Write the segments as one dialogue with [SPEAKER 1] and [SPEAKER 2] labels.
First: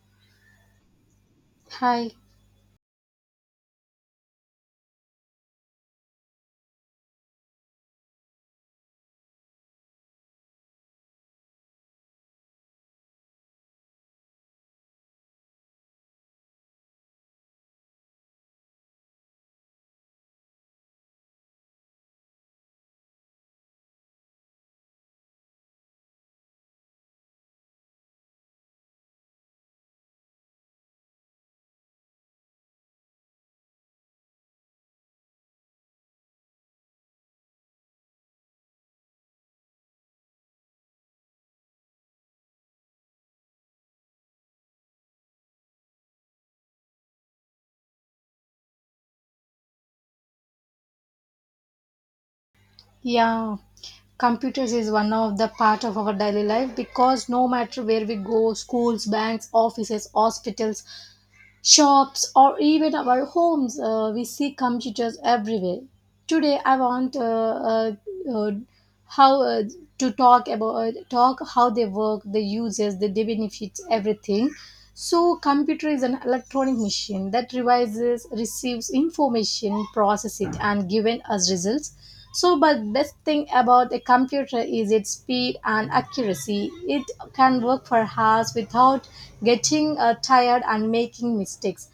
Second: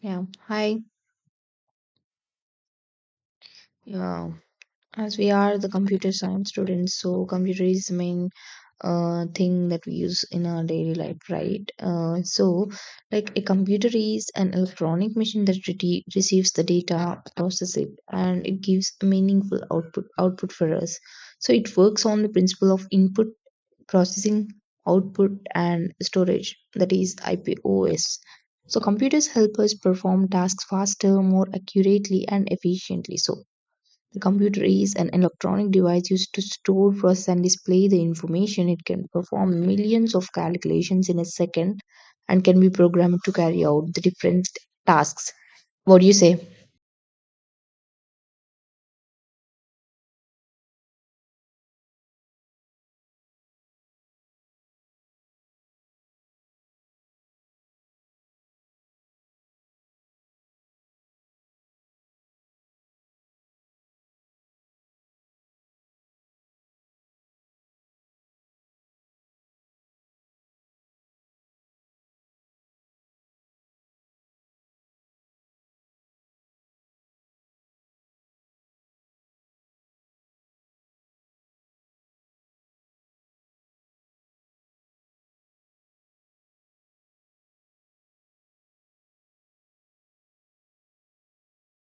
[SPEAKER 1] Yeah, hi.
[SPEAKER 2] Hi,
[SPEAKER 1] Yeah, as we are the computer science students, so computer is the main thing that we use in our daily life, right? Like a computer is an electronic machine that receives the data, process it, and it gives meaningful output for us. So it works on the principle of input, processing, output, and storage, that is IPOS. So computers help us perform tasks faster, more accurately, and efficiently. So the computer is an electronic device used to store, process, and display the information. It can perform millions of calculations in a second and can be programmed to carry out the different tasks. What do you say?
[SPEAKER 2] yeah. Computers is one of the part of our daily life because no matter where we go, schools, banks, offices, hospitals, shops, or even our homes, we see computers everywhere. Today, I want uh, how to talk about talk how they work, the uses, the benefits, everything. So, computer is an electronic machine that revises, receives information, processes it, and given us results. So, but best thing about a computer is its speed and accuracy. It can work for hours without getting tired and making mistakes.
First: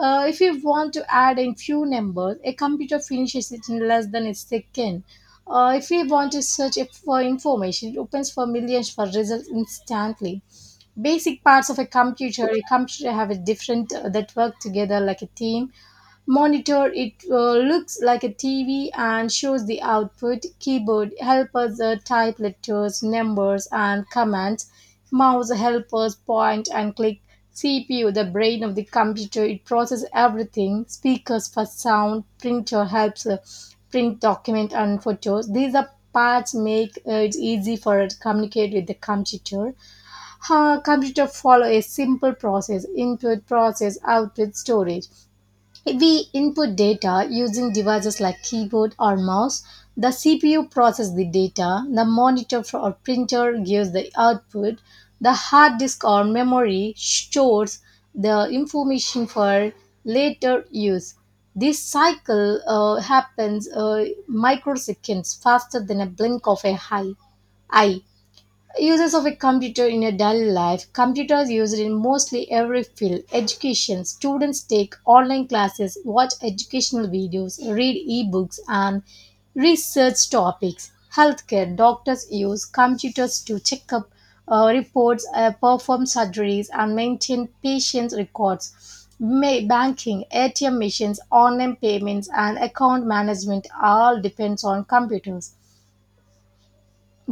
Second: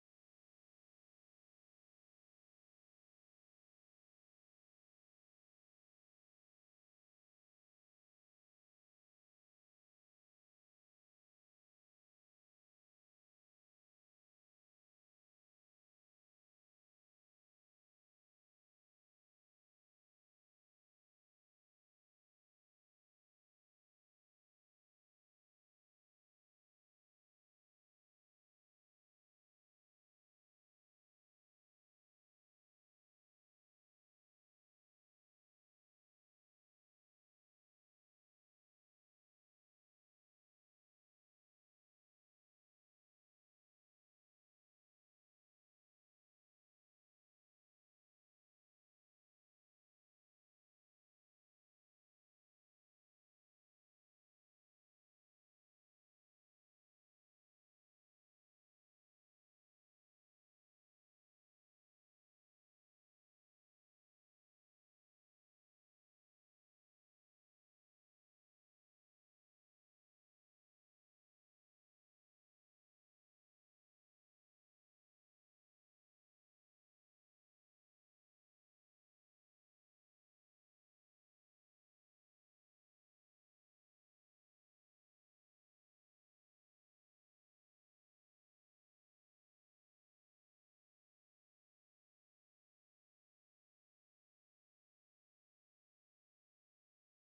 [SPEAKER 2] If you want to add in few numbers, a computer finishes it in less than a second. If we want to search it for information, it opens for millions for results instantly. Basic parts of a computer: a computer have a different that work together like a team. Monitor, it looks like a tv and shows the output. Keyboard help us type letters, numbers, and commands. Mouse help us point and click. CPU, the brain of the computer, it processes everything. Speakers for sound. Printer helps print document and photos. These are parts, make it easy for us to communicate with the computer. Computer follow a simple process: input, process, output, storage. We input data using devices like keyboard or mouse. The CPU processes the data, the monitor or printer gives the output, the hard disk or memory stores the information for later use. This cycle happens microseconds faster than a blink of a eye. Eye uses of a computer in a daily life. Computers used in mostly every field. Education: students take online classes, watch educational videos, read ebooks, and research topics. Healthcare: doctors use computers to check up reports, perform surgeries, and maintain patient records. May banking: atm machines, online payments, and account management all depends on computers.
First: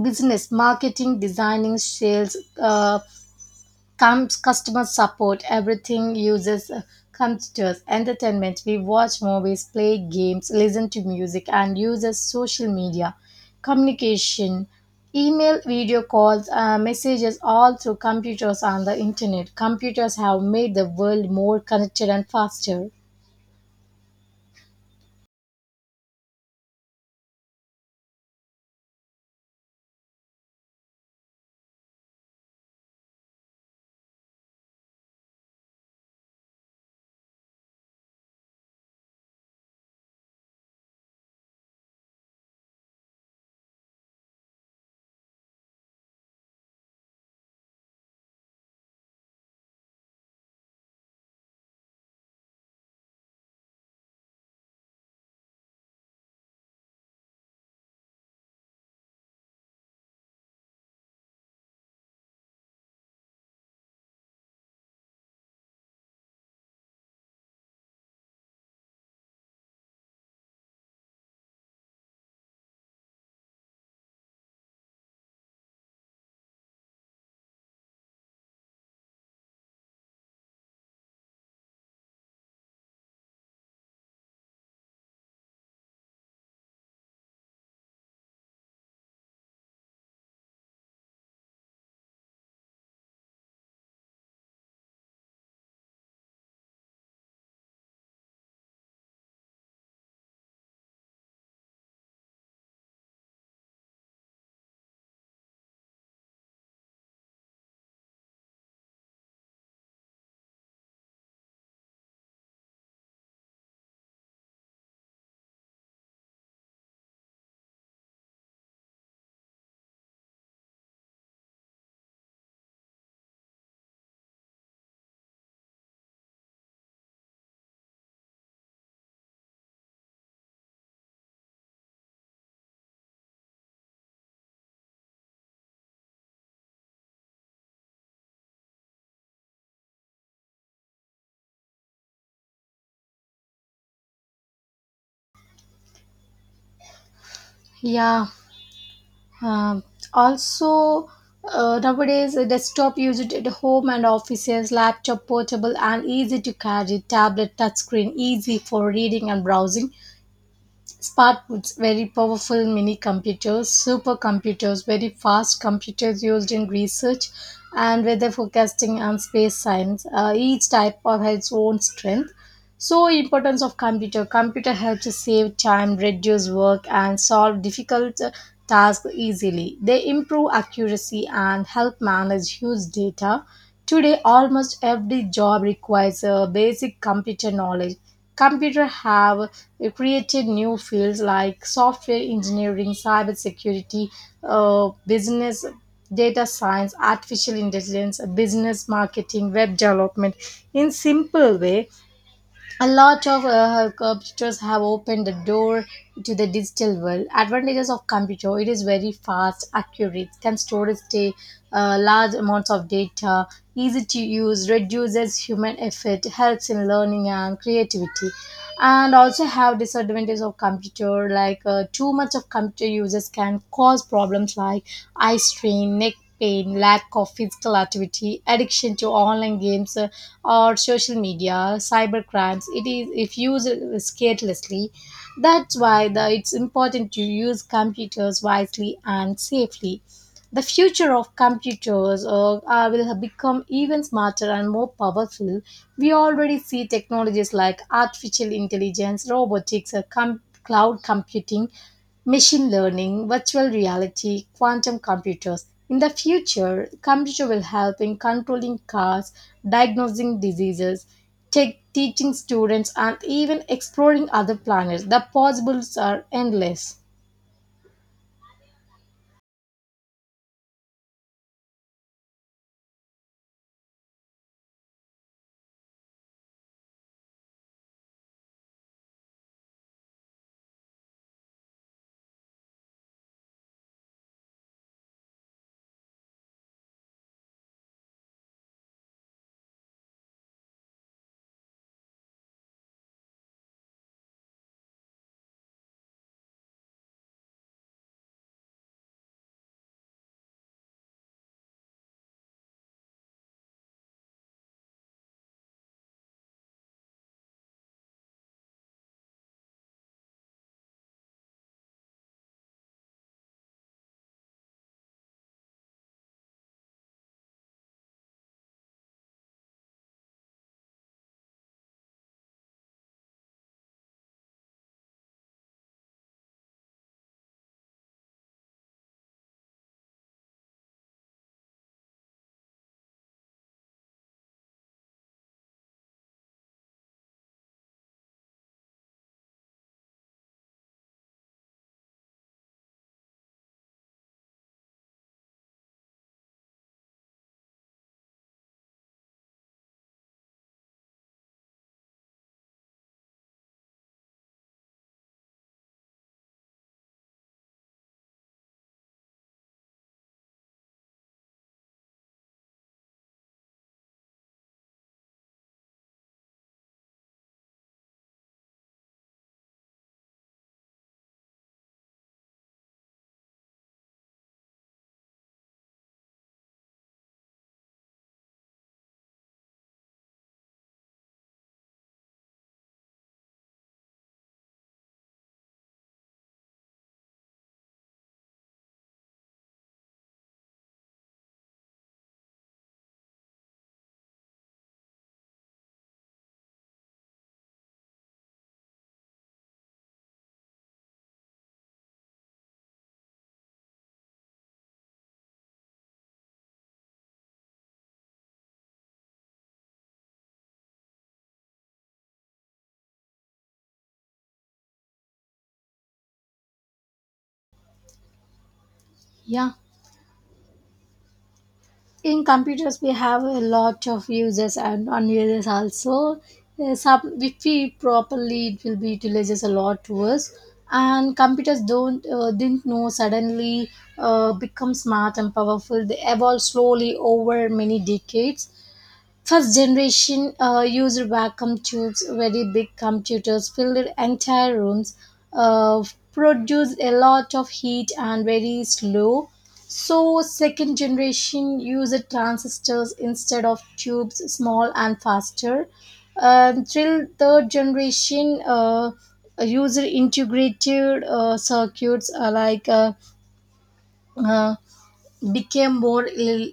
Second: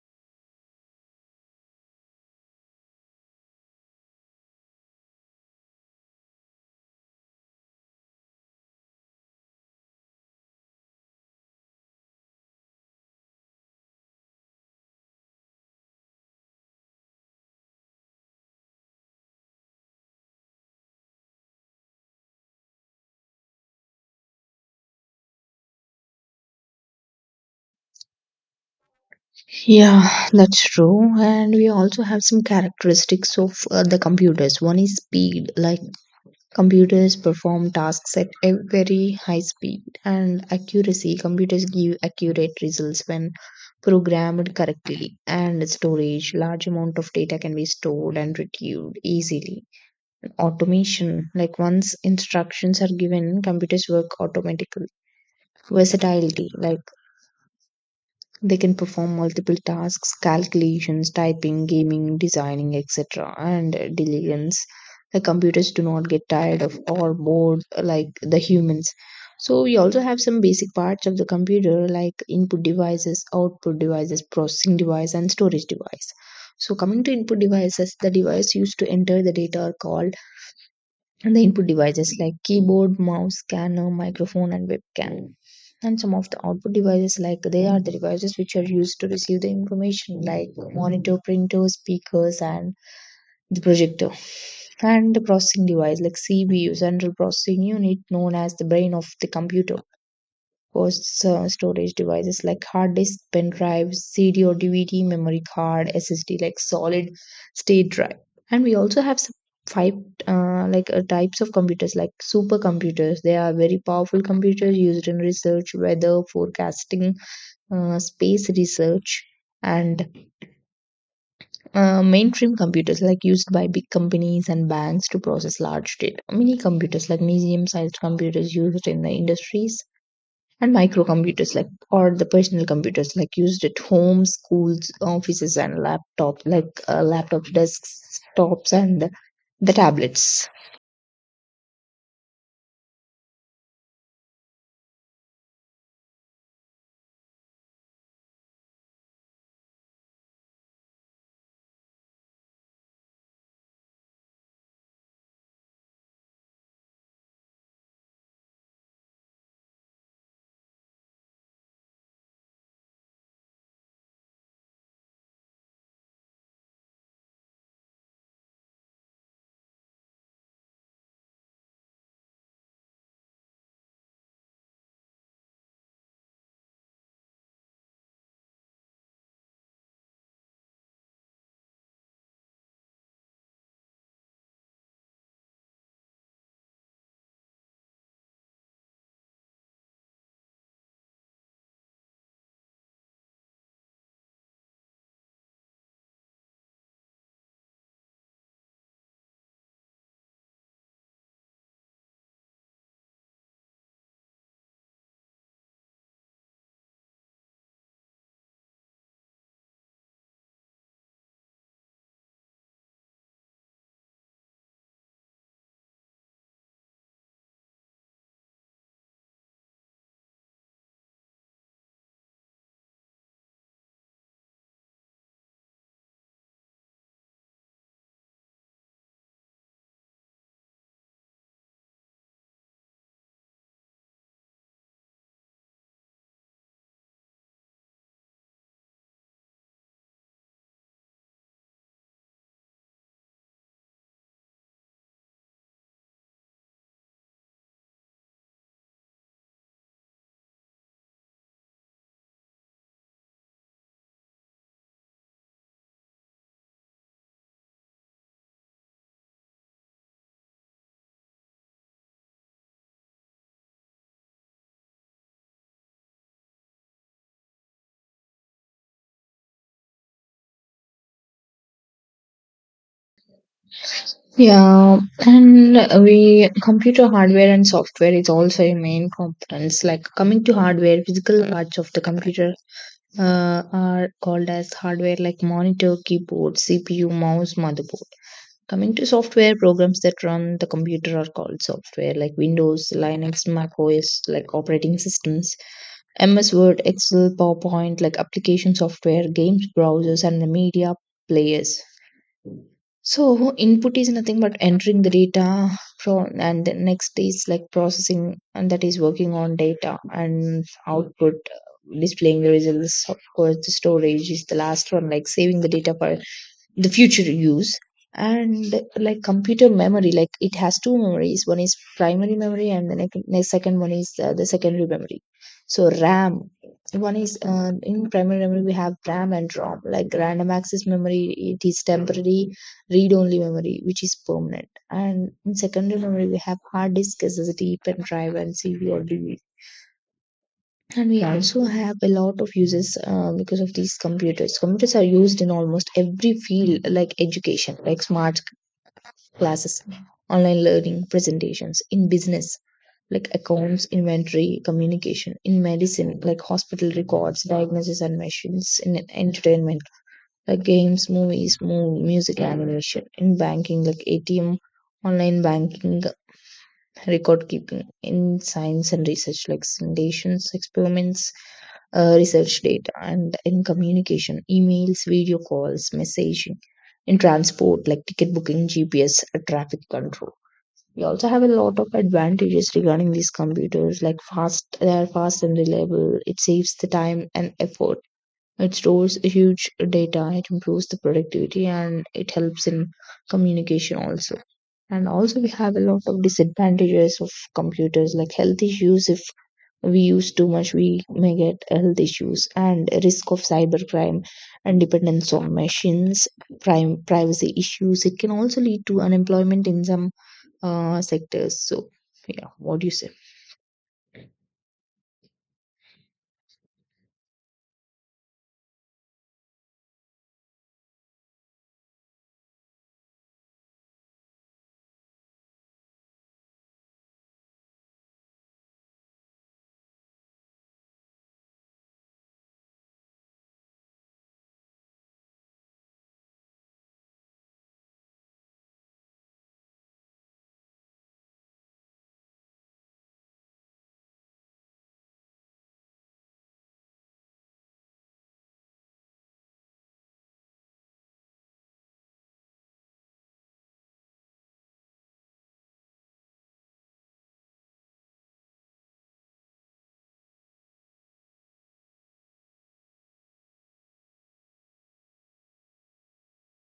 [SPEAKER 2] Business: marketing, designing, sales, comes customer support, everything uses computers. Entertainment: we watch movies, play games, listen to music, and uses social media. Communication: email, video calls, messages, all through computers and the internet. Computers have made the world more connected and faster.
[SPEAKER 1] Yeah, that's true. And we also have some characteristics of the computers. One is speed, like computers perform tasks at a very high speed and accuracy. Computers give accurate results when programmed correctly. And storage, large amount of data can be stored and retrieved easily. Automation, like once instructions are given, computers work automatically. Versatility, like they can perform multiple tasks, calculations, typing, gaming, designing, etc. And diligence, the computers do not get tired of or bored like the humans. So we also have some basic parts of the computer like input devices, output devices, processing device, and storage device. So coming to input devices, the device used to enter the data are called the input devices, like keyboard, mouse, scanner, microphone, and webcam. And some of the output devices, like they are the devices which are used to receive the information, like monitor, printer, speakers, and the projector. And the processing device, like CPU, central processing unit, known as the brain of the computer, hosts storage devices like hard disk, pen drive, CD or DVD, memory card, SSD, like solid state drive. And we also have some five, like, types of computers like supercomputers. They are very powerful computers used in research, weather forecasting, space research, and mainstream computers, like used by big companies and banks to process large data. Mini computers, like medium-sized computers used in the industries, and microcomputers, like or the personal computers, like used at home, schools, offices, and laptop, like laptop desks, tops, and the tablets.
[SPEAKER 2] Yeah. Um, also, nowadays, a desktop used at home and offices, laptop portable and easy to carry, tablet touchscreen easy for reading and browsing, Smartboards, very powerful mini computers, supercomputers, very fast computers used in research and weather forecasting and space science. Each type of has its own strength. So importance of computer. Computer helps us save time, reduce work, and solve difficult tasks easily. They improve accuracy and help manage huge data. Today, almost every job requires a basic computer knowledge. Computer have it created new fields like software engineering, cybersecurity, business, data science, artificial intelligence, business marketing, web development. In simple way, a lot of computers have opened the door to the digital world. Advantages of computer: it is very fast, accurate, can store stay, large amounts of data, easy to use, reduces human effort, helps in learning and creativity. And also have disadvantages of computer like too much of computer uses can cause problems like eye strain, neck pain, lack of physical activity, addiction to online games, or social media, cyber crimes. It is, if used carelessly, that's why the, it's important to use computers wisely and safely. The future of computers will become even smarter and more powerful. We already see technologies like artificial intelligence, robotics, cloud computing, machine learning, virtual reality, quantum computers. In the future, computer will help in controlling cars, diagnosing diseases, tech teaching students, and even exploring other planets. The possibilities are endless.
[SPEAKER 1] Yeah, and we computer hardware and software is also a main components. Like coming to hardware, physical parts of the computer are called as hardware, like monitor, keyboard, CPU, mouse, motherboard. Coming to software, programs that run the computer are called software, like Windows, Linux, Mac OS, like operating systems, MS Word, Excel, PowerPoint, like application software, games, browsers, and the media players. So input is nothing but entering the data from, and the next is like processing, and that is working on data, and output, displaying the results. Of course, the storage is the last one, like saving the data for the future use. And like, computer memory, like it has two memories. One is primary memory, and the next second one is the secondary memory. So RAM, one is, in primary memory we have RAM and ROM, like random access memory, it is temporary, read only memory, which is permanent. And in secondary memory we have hard disk, SSD, pen drive, and cv or DVD. And we also have a lot of uses because of these computers. Computers are used in almost every field like education, like smart classes, online learning, presentations; in business, like accounts, inventory, communication; in medicine, like hospital records, diagnosis, and machines; in entertainment, like games, movies, mu music, animation; in banking, like ATM, online banking, record keeping; in science and research, like simulations, experiments, research data; and in communication, emails, video calls, messaging; in transport, like ticket booking, GPS, traffic control. We also have a lot of advantages regarding these computers, like fast, they are fast and reliable. It saves the time and effort. It stores huge data. It improves the productivity, and it helps in communication also. And also we have a lot of disadvantages of computers, like health issues. If we use too much, we may get health issues and risk of cybercrime and dependence on machines, prime privacy issues. It can also lead to unemployment in some sectors. So yeah, what do you say?
[SPEAKER 2] Yeah. In computers we have a lot of users and non-users also. Some, if we properly it will be utilizes a lot worse. And computers don't didn't know suddenly become smart and powerful, they evolve slowly over many decades. First generation used vacuum tubes, very big computers filled entire rooms, uh, produced a lot of heat and very slow. So, second generation used transistors instead of tubes, small and faster. Till third generation user integrated circuits uh, became more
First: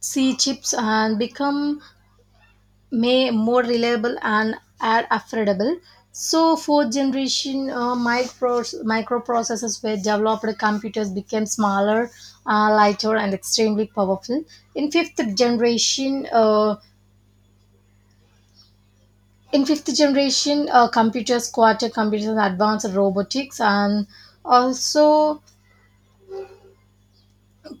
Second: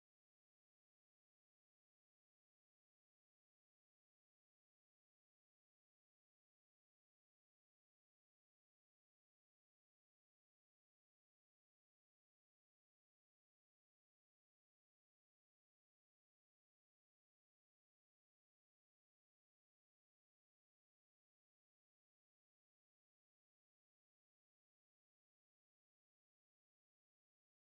[SPEAKER 2] C chips and become may more reliable and are affordable. So, fourth generation microprocessors were developed. Computers became smaller, lighter, and extremely powerful. In fifth generation, uh, in fifth generation computers, quarter computers, advanced robotics, and also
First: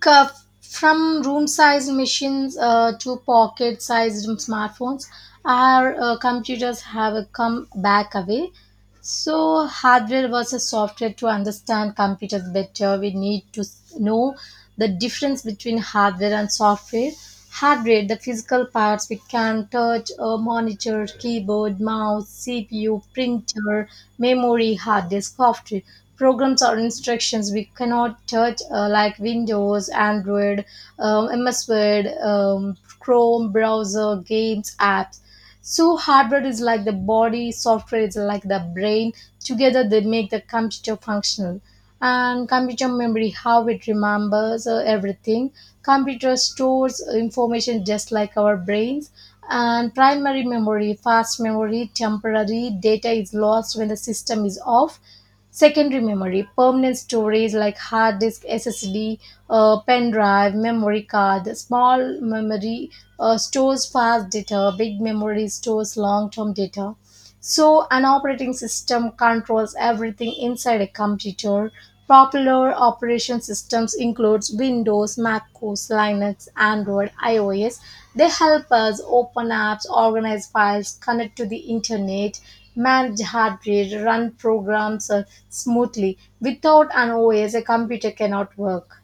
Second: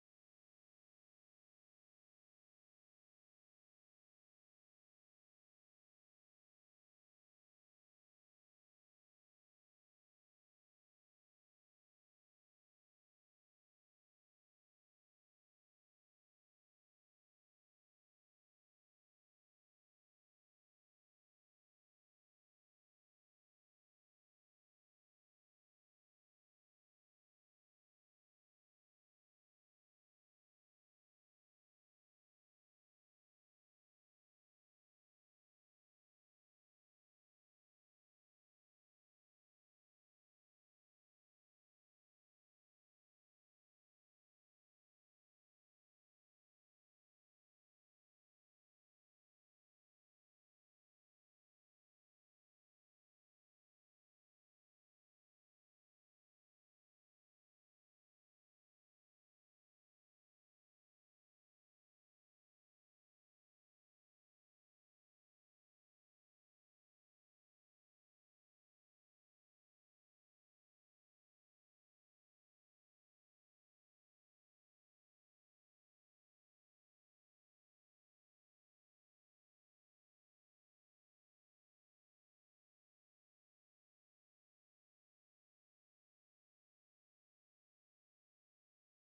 [SPEAKER 2] ca- from room-sized machines to pocket-sized smartphones, our computers have come back away. So, hardware versus software. To understand computers better, we need to know the difference between hardware and software. Hardware, the physical parts we can touch, a monitor, keyboard, mouse, CPU, printer, memory, hard disk. Software, programs or instructions we cannot touch, like Windows, Android, MS Word, Chrome browser, games, apps. So hardware is like the body, software is like the brain. Together they make the computer functional. And computer memory, how it remembers everything. Computer stores information just like our brains. And primary memory, fast memory, temporary data is lost when the system is off. Secondary memory, permanent storage like hard disk, SSD, pen drive, memory card. Small memory stores fast data, big memory stores long term data. So, an operating system controls everything inside a computer. Popular operation systems includes Windows, Mac OS, Linux, Android, iOS. They help us open apps, organize files, connect to the internet, manage hard rate, run programs smoothly. Without an OS, a computer cannot work.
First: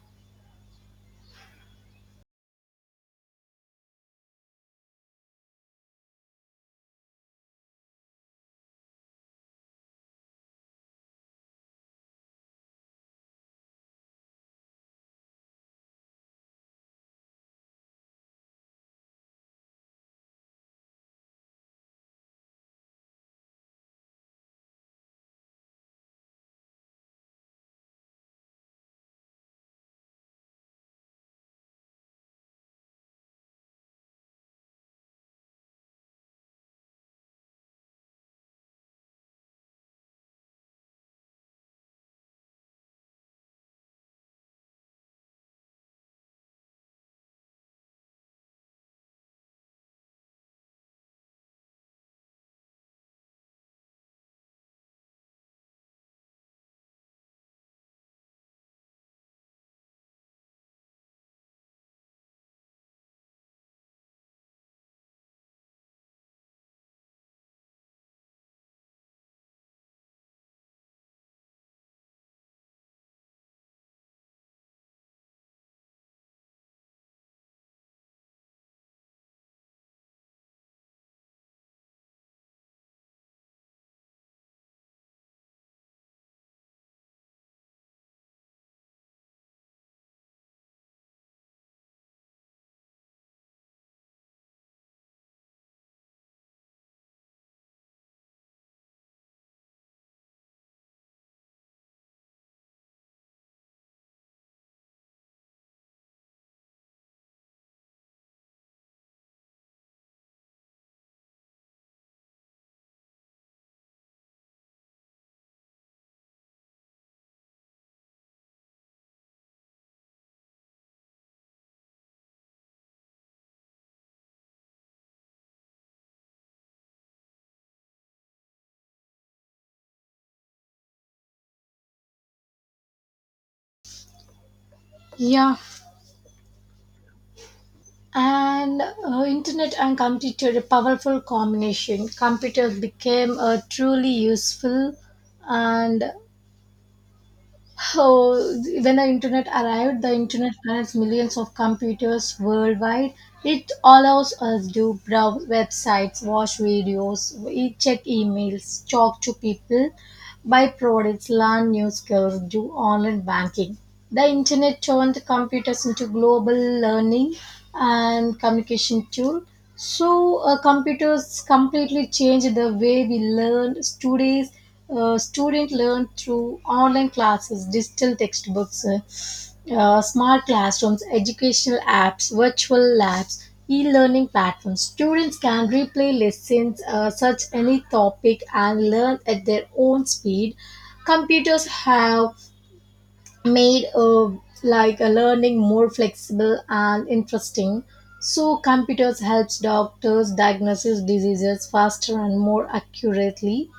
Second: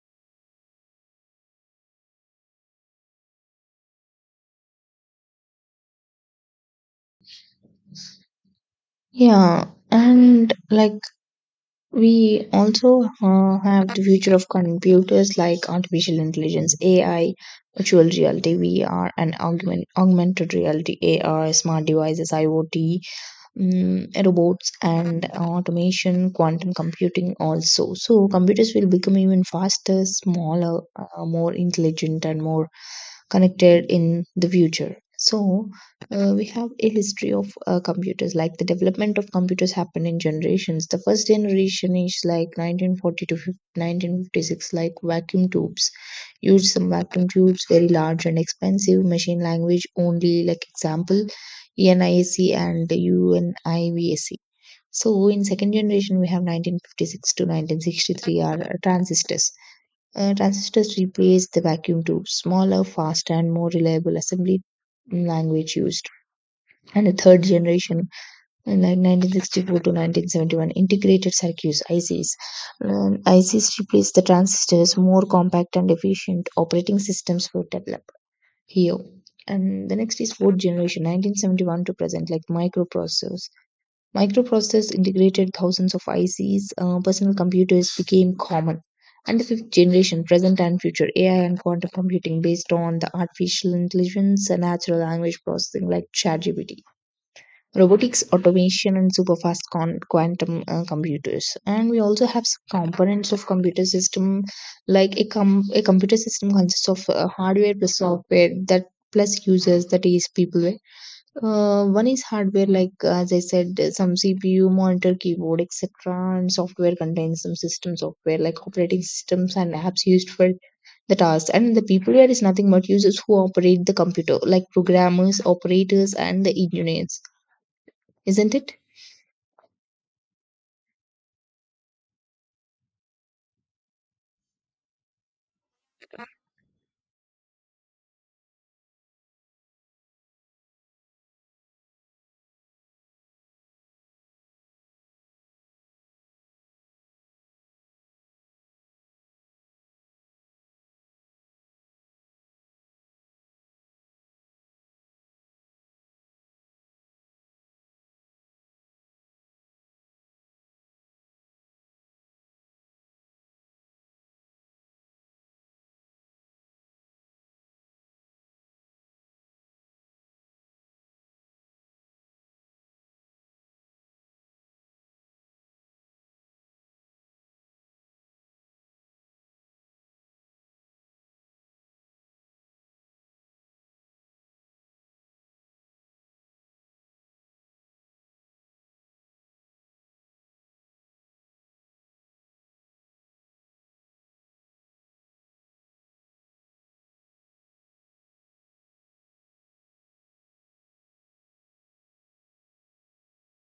[SPEAKER 1] Yeah, and like, we also have the future of computers like artificial intelligence, AI, virtual reality, VR, and augmented reality, AR, smart devices, IoT, mm, robots, and automation, quantum computing also. So computers will become even faster, smaller, more intelligent, and more connected in the future. So, we have a history of computers, like the development of computers happened in generations. The first generation is like 1940 to 1956, like vacuum tubes. Used some vacuum tubes, very large and expensive. Machine language only, like example, ENIAC and UNIVAC. So in second generation, we have 1956 to 1963 are transistors. Transistors replaced the vacuum tube, smaller, faster, and more reliable. Assembly language used. And the third generation, in like 1964 to 1971, integrated circuits (ICs). ICs replaced the transistors, more compact and efficient operating systems were developed here. And the next is fourth generation, 1971 to present, like microprocessors. Microprocessors integrated thousands of ICs, personal computers became common. And the fifth generation, present and future, AI and quantum computing based on the artificial intelligence and natural language processing, like ChatGPT, robotics, automation, and superfast quantum computers. And we also have some components of computer system, like a computer system consists of hardware plus software, that plus users, that is people. One is hardware, like as I said, some CPU, monitor, keyboard, etc., and software contains some system software like operating systems and apps used for the task. And the peopleware is nothing but users who operate the computer, like programmers, operators, and the engineers, isn't it?
[SPEAKER 2] Yeah, and internet and computer, a powerful combination. Computers became truly useful and, oh, when the internet arrived, the internet connects millions of computers worldwide. It allows us to browse websites, watch videos, check emails, talk to people, buy products, learn new skills, do online banking. The internet turned computers into global learning and communication tool. So computers completely changed the way we learn. Today's students learn through online classes, digital textbooks, smart classrooms, educational apps, virtual labs, e-learning platforms. Students can replay lessons, search any topic, and learn at their own speed. Computers have made like a learning more flexible and interesting. So computers helps doctors diagnose diseases faster and more accurately.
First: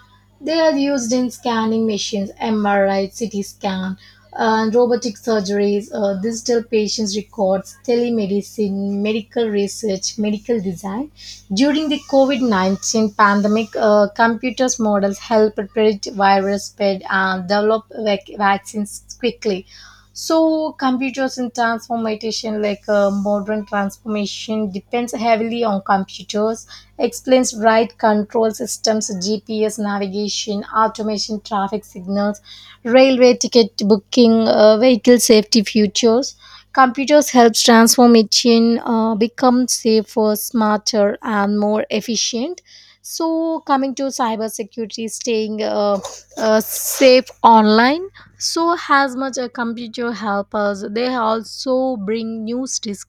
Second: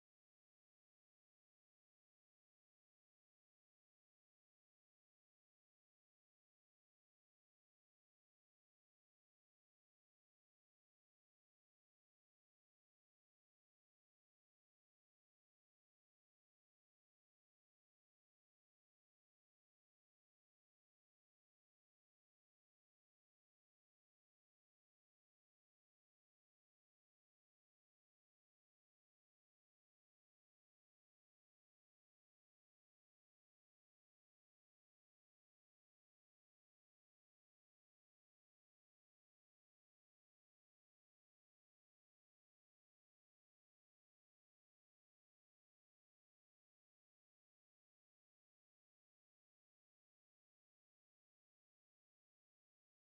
[SPEAKER 2] They are used in scanning machines, MRI, CT scan, and robotic surgeries, digital patient records, telemedicine, medical research, medical design. During the COVID 19 pandemic, computers models helped predict virus spread and develop vaccines quickly. So computers in transformation, like modern transformation, depends heavily on computers. Explains right control systems, GPS navigation, automation, traffic signals, railway ticket booking, vehicle safety futures. Computers helps transformation become safer, smarter, and more efficient. So coming to cybersecurity, staying safe online. So as much a computer help us, they also bring new risk.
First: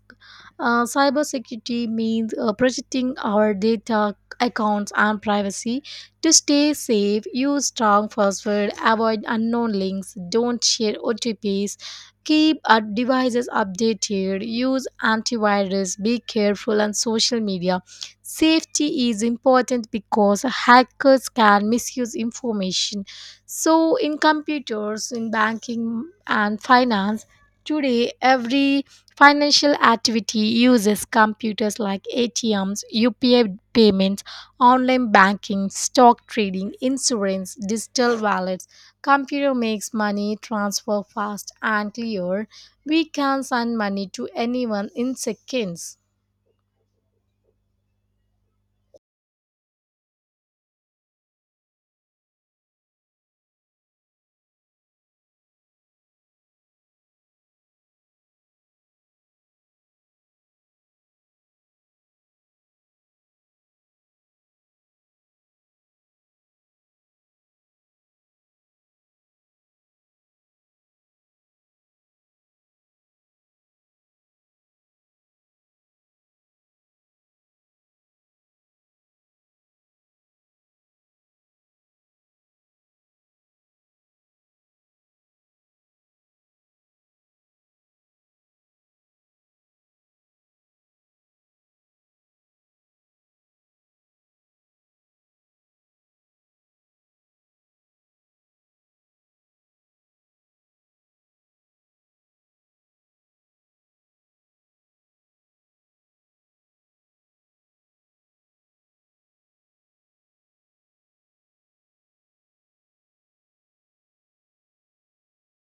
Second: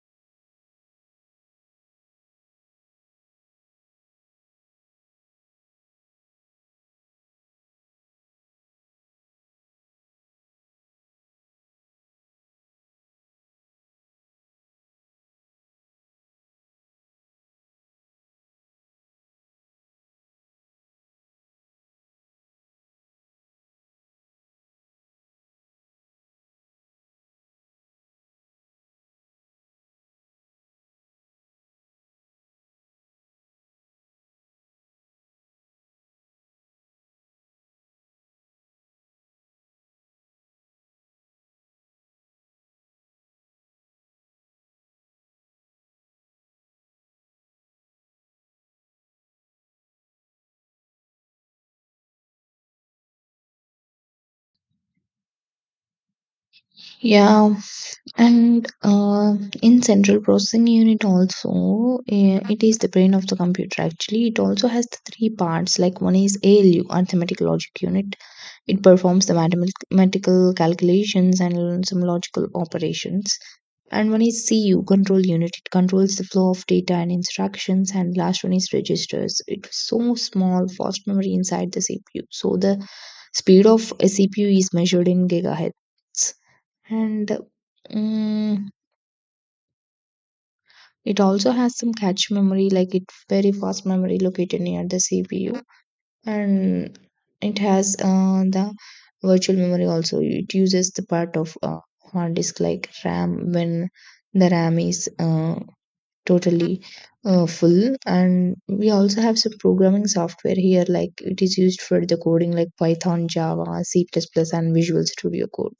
[SPEAKER 2] Cybersecurity means protecting our data, accounts, and privacy. To stay safe, use strong password, avoid unknown links, don't share otps, keep our devices updated, use antivirus, be careful on social media. Safety is important because hackers can misuse information. So, in computers, in banking and finance, today every financial activity uses computers like ATMs, UPI payments, online banking, stock trading, insurance, digital wallets. Computer makes money transfer fast and clear. We can send money to anyone in seconds.
[SPEAKER 1] Yeah. And in central processing unit also, eh, it is the brain of the computer actually. It also has the three parts, like one is ALU, arithmetic logic unit. It performs the mathematical calculations and some logical operations. And one is CU, control unit. It controls the flow of data and instructions. And last one is registers. It's so small, fast memory inside the CPU. So the speed of a CPU is measured in gigahertz. And mm, it also has some cache memory, like it very fast memory located near the CPU. And it has the virtual memory also. It uses the part of hard disk like RAM when the RAM is totally full. And we also have some programming software here, like it is used for the coding like Python, Java, C++, and Visual Studio Code.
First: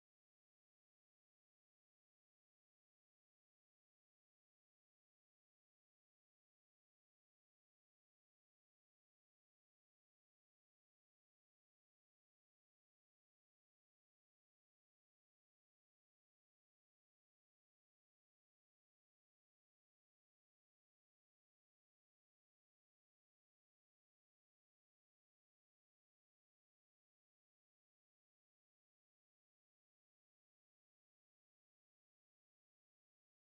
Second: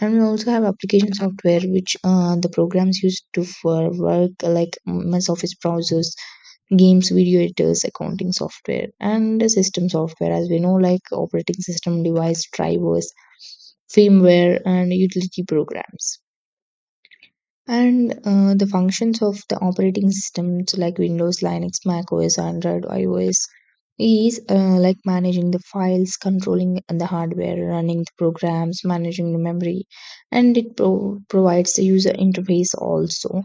[SPEAKER 1] And we also have application software, which the programs used to for work like MS Office, browsers, games, video editors, accounting software, and the system software, as we know, like operating system, device drivers, firmware, and utility programs. And the functions of the operating systems, like Windows, Linux, Mac OS, Android, iOS, is like managing the files, controlling the hardware, running the programs, managing the memory, and it provides the user interface also.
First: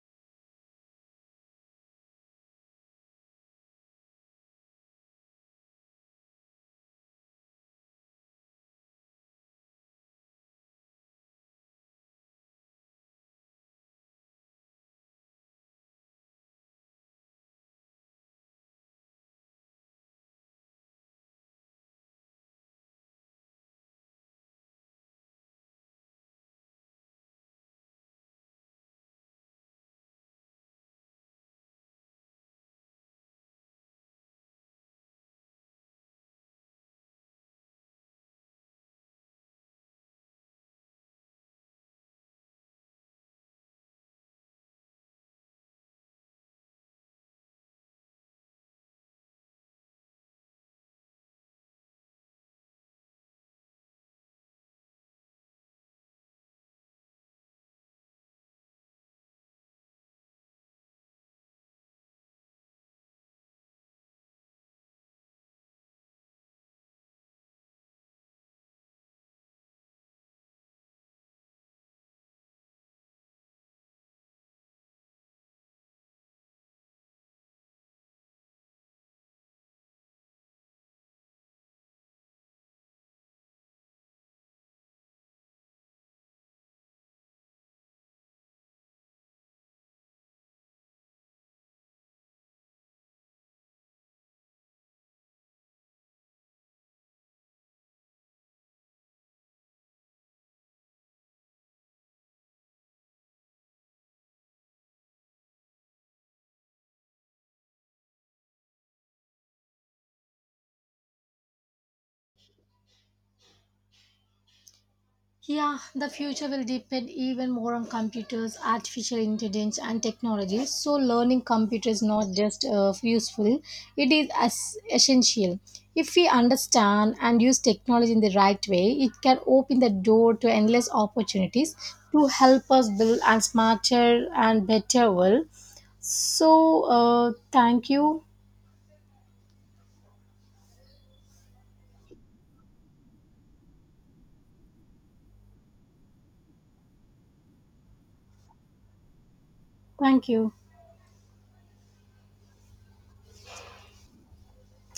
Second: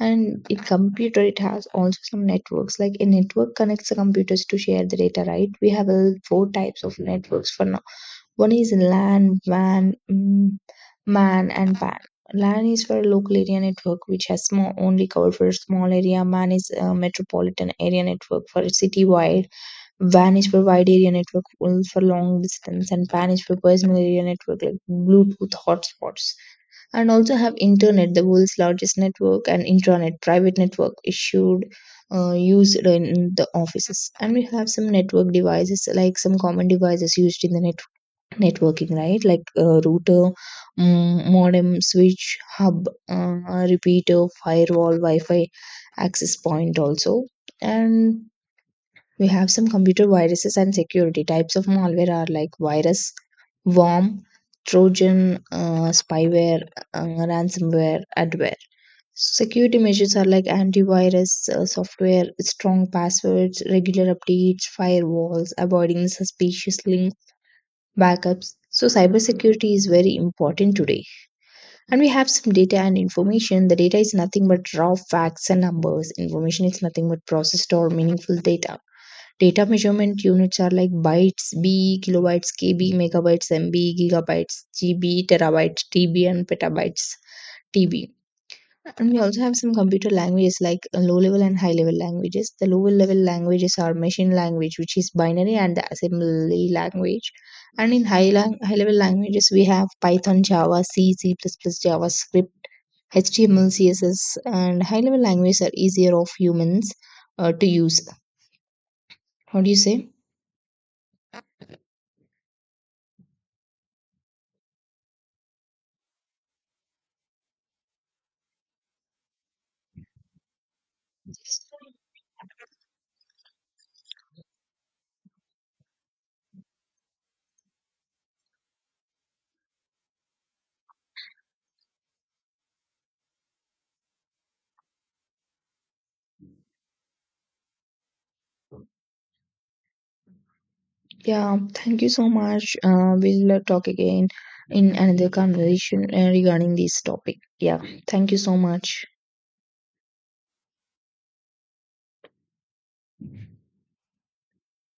[SPEAKER 1] And in computer, it has also some networks. Like a network connects the computers to share the data, right? We have four types of networks for, one is LAN, WAN, mm, MAN, and PAN. LAN is for local area network, which has small, only cover for small area. MAN is a metropolitan area network for citywide. WAN is for wide area network full for long distance, and PAN is for personal area network like Bluetooth hotspots. And also have internet, the world's largest network, and intranet, private network issued used in the offices. And we have some network devices, like some common devices used in the networking, right? Like router, mm, modem, switch, hub, repeater, firewall, wi-fi access point also. And we have some computer viruses and security. Types of malware are like virus, worm, trojan, spyware, uh, ransomware, adware. Security measures are like antivirus software, strong passwords, regular updates, firewalls, avoiding suspicious links, backups. So cybersecurity is very important today. And we have some data and information. The data is nothing but raw facts and numbers. Information is nothing but processed or meaningful data. Data measurement units are like bytes, B, kilobytes, KB, megabytes, MB, gigabytes, GB, terabytes, TB, and petabytes, TB. And we also have some computer languages like low level and high level languages. The low level languages are machine language, which is binary, and the assembly language. And in high level languages, we have Python, Java, C, C, JavaScript, HTML, CSS, and high level languages are easier of humans to use. What do you say?
[SPEAKER 2] Yeah, the future will depend even more on computers, artificial intelligence, and technology. So, learning computers is not just useful, it is as essential. If we understand and use technology in the right way, it can open the door to endless opportunities to help us build a smarter and better world. So, thank you.
[SPEAKER 1] Yeah, thank you so much. We'll talk again in another conversation regarding this topic. Yeah, thank you so much.
[SPEAKER 2] Thank you.